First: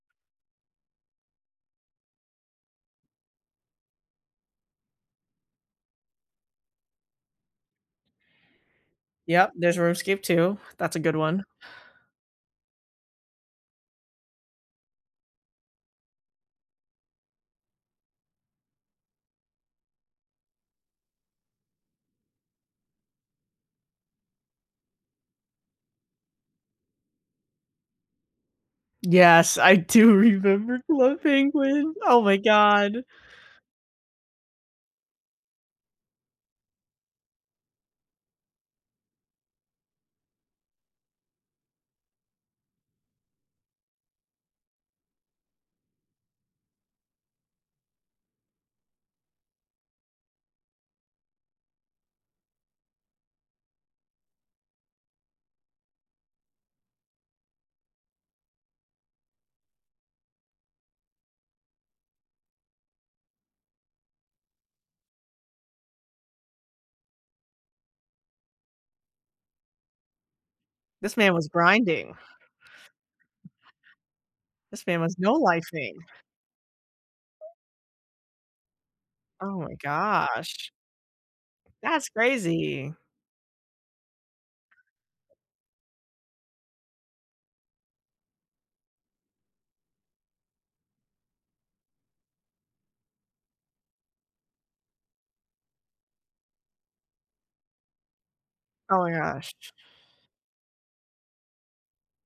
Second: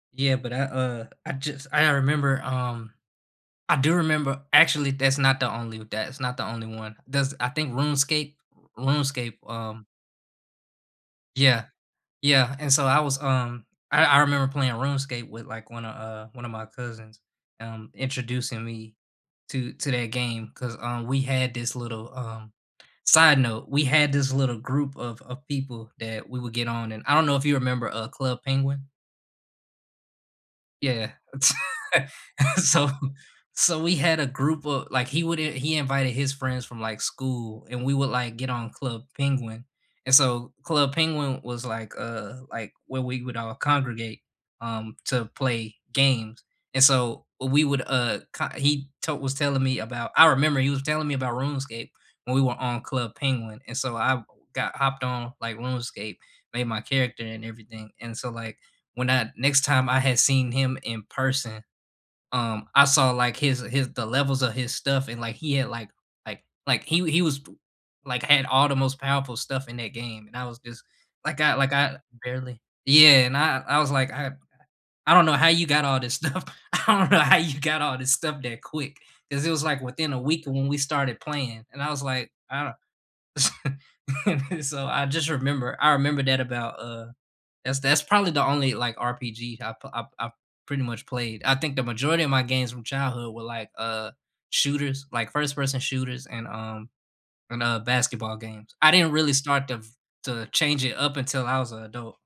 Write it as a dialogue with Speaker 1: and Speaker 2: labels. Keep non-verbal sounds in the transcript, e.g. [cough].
Speaker 1: Yeah, but I, uh I just I remember, um I do remember actually, that's not the only that it's not the only one, there's, I think, RuneScape RuneScape,
Speaker 2: Yeah, there's
Speaker 1: um
Speaker 2: Runescape 2, that's a good one.
Speaker 1: Yeah. Yeah, and so I was, um I I remember playing RuneScape with, like, one a, uh one of my cousins, um, introducing me to to that game 'cause, uh, we had this little, um side note, we had this little group of of people that we would get on and I don't know if you remember, uh, Club Penguin?
Speaker 2: Yes, I do remember
Speaker 1: Yeah,
Speaker 2: Club Penguin, oh, my
Speaker 1: [laughs] so
Speaker 2: god.
Speaker 1: so we had a group of like, he would i he invited his friends from, like, school, and we would, like, get on Club Penguin, and so Club Penguin was, like, uh like, where we would all congregate, um, to play games, and so we would, uh, ki he to was telling me about I remember he was telling me about Runescape when we were on Club Penguin and so I got hopped on, like, RuneScape, made my character and everything, and so, like, when I next time I had seen him in person, um, I saw, like, his his the levels of his stuff and, like, he had, like like like he he was t like, had all the most powerful stuff in that game and I was just
Speaker 2: This man
Speaker 1: like
Speaker 2: was
Speaker 1: I like I
Speaker 2: grinding.
Speaker 1: barely Yeah, and I I was, like, I
Speaker 2: This man
Speaker 1: I
Speaker 2: was
Speaker 1: don't
Speaker 2: no
Speaker 1: know how you got
Speaker 2: lifing.
Speaker 1: all this stuff I don't know how you got all this stuff that quick, ‘cause it
Speaker 2: Oh,
Speaker 1: was,
Speaker 2: my
Speaker 1: like, within a week when
Speaker 2: gosh.
Speaker 1: we started playing and I was,
Speaker 2: That's
Speaker 1: like, I o
Speaker 2: crazy.
Speaker 1: s [laughs] so, I just remember I remember that about, uh that's that's probably the only, like, RPG I've p I've I've pretty much played, I think the majority of my games from childhood were, like, uh, shooters like, first-person shooters and, um and, uh, basketball games, I
Speaker 2: Oh, my
Speaker 1: didn't really start
Speaker 2: gosh.
Speaker 1: to v to change it up until I was an adult.